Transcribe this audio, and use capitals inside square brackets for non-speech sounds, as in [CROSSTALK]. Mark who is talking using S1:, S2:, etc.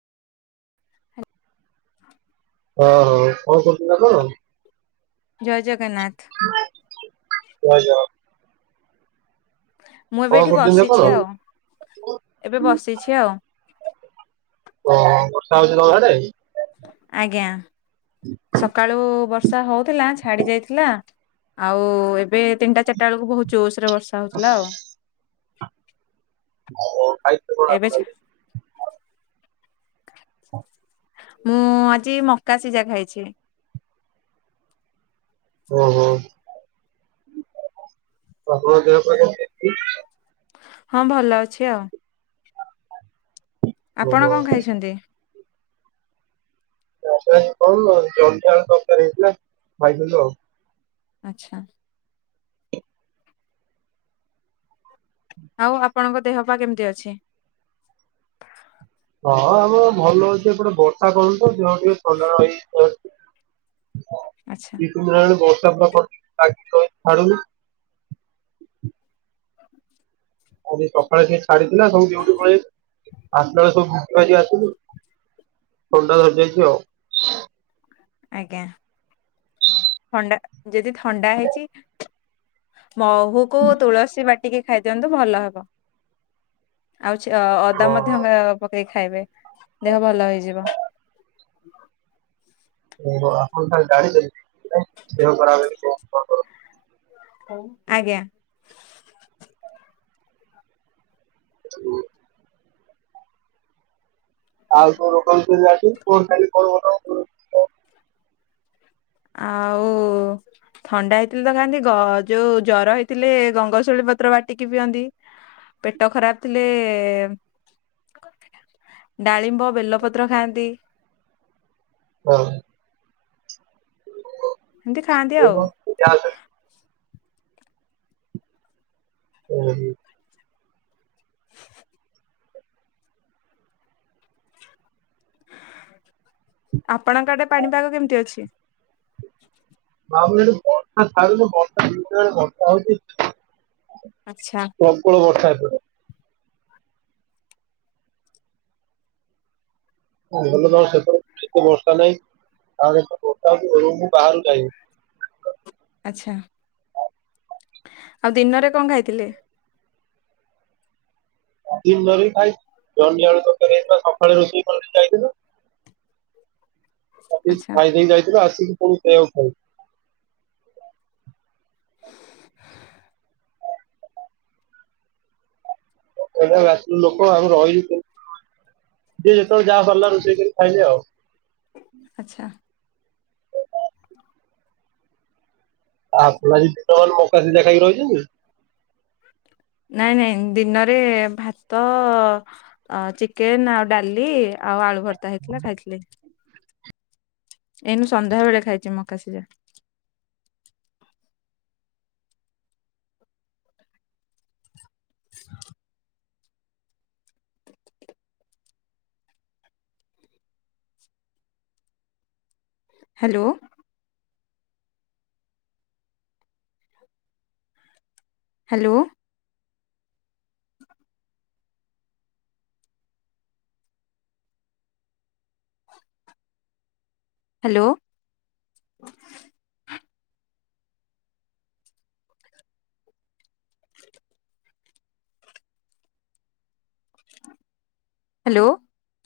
S1: ଓହୋ କଣ କରୁଥିଲା ତ?
S2: ଜୟ ଜଗ
S1: [UNINTELLIGIBLE] ଜୟ ଜଗ
S2: ମୁଁ ଏବେ
S1: କଣ
S2: ଏଇଠି
S1: କରୁଛନ୍ତି ଆପଣ?
S2: ବସିଛି ଆଉ ଏବେ ବସିଛି ଆଉ।
S1: ଓ ବର୍ଷା ହଉଚି ତମ ଆଡେ?
S2: ଆଜ୍ଞା ସକାଳୁ ବର୍ଷା ହଉଥିଲା ଛାଡି ଯାଇଥିଲା। ଆଉ ଏବେ ତିନିଟା ଚାରିଟା ବେଳକୁ ବହୁତ ଜୋରସରେ ବର୍ଷା ହଉଥିଲା ଆଉ। ଏବେ ଛା
S1: [UNINTELLIGIBLE] [INAUDIBLE]
S2: ମୁଁ ଆଜି ମକା ସିଜା ଖାଇଛି।
S1: ଓହୋ ଆପଣଙ୍କ ଦେହ ପା କେମିତି ଅଛି?
S2: ହଁ ଭଲ ଅଛି ଆଉ। ଆପଣ
S1: ଓହୋ
S2: କଣ ଖାଇଛନ୍ତି?
S1: [UNINTELLIGIBLE] ତରକାରି ହେଇଥିଲା ଖାଇଥିଲି ଆଉ।
S2: ଆଚ୍ଛା। ଆଉ ଆପଣଙ୍କ ଦେହ ପା କେମିତି ଅଛି?
S1: ହଁ ଆମ ଭଲ ହଉଚି ଏପଟେ ବର୍ଷା କଣ ତ ଦେହ ଟିକେ ଥଣ୍ଡା ରହି ଯାଇଚି [UNINTELLIGIBLE] ହଁ
S2: ଆଚ୍ଛା।
S1: ଦି ତିନି ଦିନି ହେଲାଣି ବର୍ଷା ପୁରା [UNINTELLIGIBLE] ଛାଡୁନି।
S2: [INAUDIBLE]
S1: ଆଉ ସକାଳେ ସିଏ ଛାଡିଥିଲା ସବୁ ଡ୍ୟୁଟି ପଳେଇ ଆସଲୁ [UNINTELLIGIBLE] ସବୁ ଭିଜି ଭାଜିକି ଆସିଲୁ। ଥଣ୍ଡା ଧରି ଦେଇଚି ଆଉ।
S2: ଆଜ୍ଞା ଥଣ୍ଡା ଯଦି ଥଣ୍ଡା ହେଇଚି ମହୁକୁ ତୁଳସୀ ବାଟିକି ଖାଇ ଦିଅନ୍ତୁ ଭଲ ହବ। ଆଉ ଚ ଅଦା
S1: ହଁ।
S2: ମଧ୍ୟ ଗ ପକେଇ ଖାଇବେ ଦେହ ଭଲ ହେଇଯିବ।
S1: ଓହୋ ଆପଣ ତାହେଲେ ଜାଣିଛନ୍ତି ଦେହ ଖରାପ ହେଲେ କଣ [UNINTELLIGIBLE]
S2: ହଉ ଆଜ୍ଞା।
S1: [INAUDIBLE] ଆଉ କୋଉ ଦୋକନ ଅଛି [UNINTELLIGIBLE]
S2: ଆଉ ଥଣ୍ଡା ହେଇଥିଲେ ତ କାନ୍ତି ଗ ଯୋଉ ଜର ହେଇଥିଲେ ଗଙ୍ଗସିଉଳୀ ପତ୍ର ବାଟିକି ପିଅନ୍ତି। ପେଟ ଖରାପ ଥିଲେ ଏ ଏ ଏ ଏ ଡାଳିମ୍ବ, ବେଲପତ୍ର ଖାଆନ୍ତି।
S1: ହଁ।
S2: ଏମିତି ଖାଆନ୍ତି ଆଉ।
S1: ଚାା [UNINTELLIGIBLE] ହ [UNINTELLIGIBLE]
S2: [UNINTELLIGIBLE] ଆପଣଙ୍କ ଆଡେ ପାଣିପାଗ କେମିତି ଅଛି?
S1: ବା ବର୍ଷା ାରୁନ ବର୍ଷା ଦଇ ବର୍ଷା ହଉଛି [UNINTELLIGIBLE]
S2: ଆଚ୍ଛା
S1: ପ୍ରବଳ ବର୍ଷା ଏପଟେ। ଭଲ ନ ସେ ସେତେ ଭରଷା ନାହିଁ କାରଣ ବର୍ଷା ହ ବାହାରୁ ଯଏ [INAUDIBLE]
S2: ଆଛା ଆଉ ଦିନରେ କଣ ଖାଇଥିଲେ?
S1: ଦିନରେ ବି ଖାଇଛି [UNINTELLIGIBLE] ସକାଳେ ରୋଷେଇ କରିଦିଆହେଇଥିଲା।
S2: ଆଚ୍ଛା
S1: ଖାଇ ଯାଇଥିଲ ଆସିକି ପୁଣି ସେଆକୁ ଖ ଏ ଲୋକ ଆଉ ରହିଛି ଯିଏ ଯେତେବେଳେ ଯାହା ପାରିଲା ରୋଷେଇ କରି ଖାଇଲେ ଆଉ।
S2: ଆଚ୍ଛା।
S1: ଆ ଆପଣ ଆଜି ଦିନ ମାନ ମକା ଶିଝା ଖାଇକି ରହିଛନ୍ତି।
S2: ନାଇଁ ନାଇଁ ଦିନରେ ଭାତ ଅ ଚିକେନ ଆଉ ଡାଲି ଆଉ ଆଳୁ ଭର୍ତା ହେଇଥିଲା ଖାଇଥିଲି। ଏଇନୁ ସନ୍ଧ୍ୟା ବେଳେ ଖାଇଛି ମକା ସିଝା। ହଁ [UNINTELLIGIBLE] ହ୍ୟାଲୋ ହ୍ୟାଲୋ ହ୍ୟାଲୋ। ହ୍ୟାଲୋ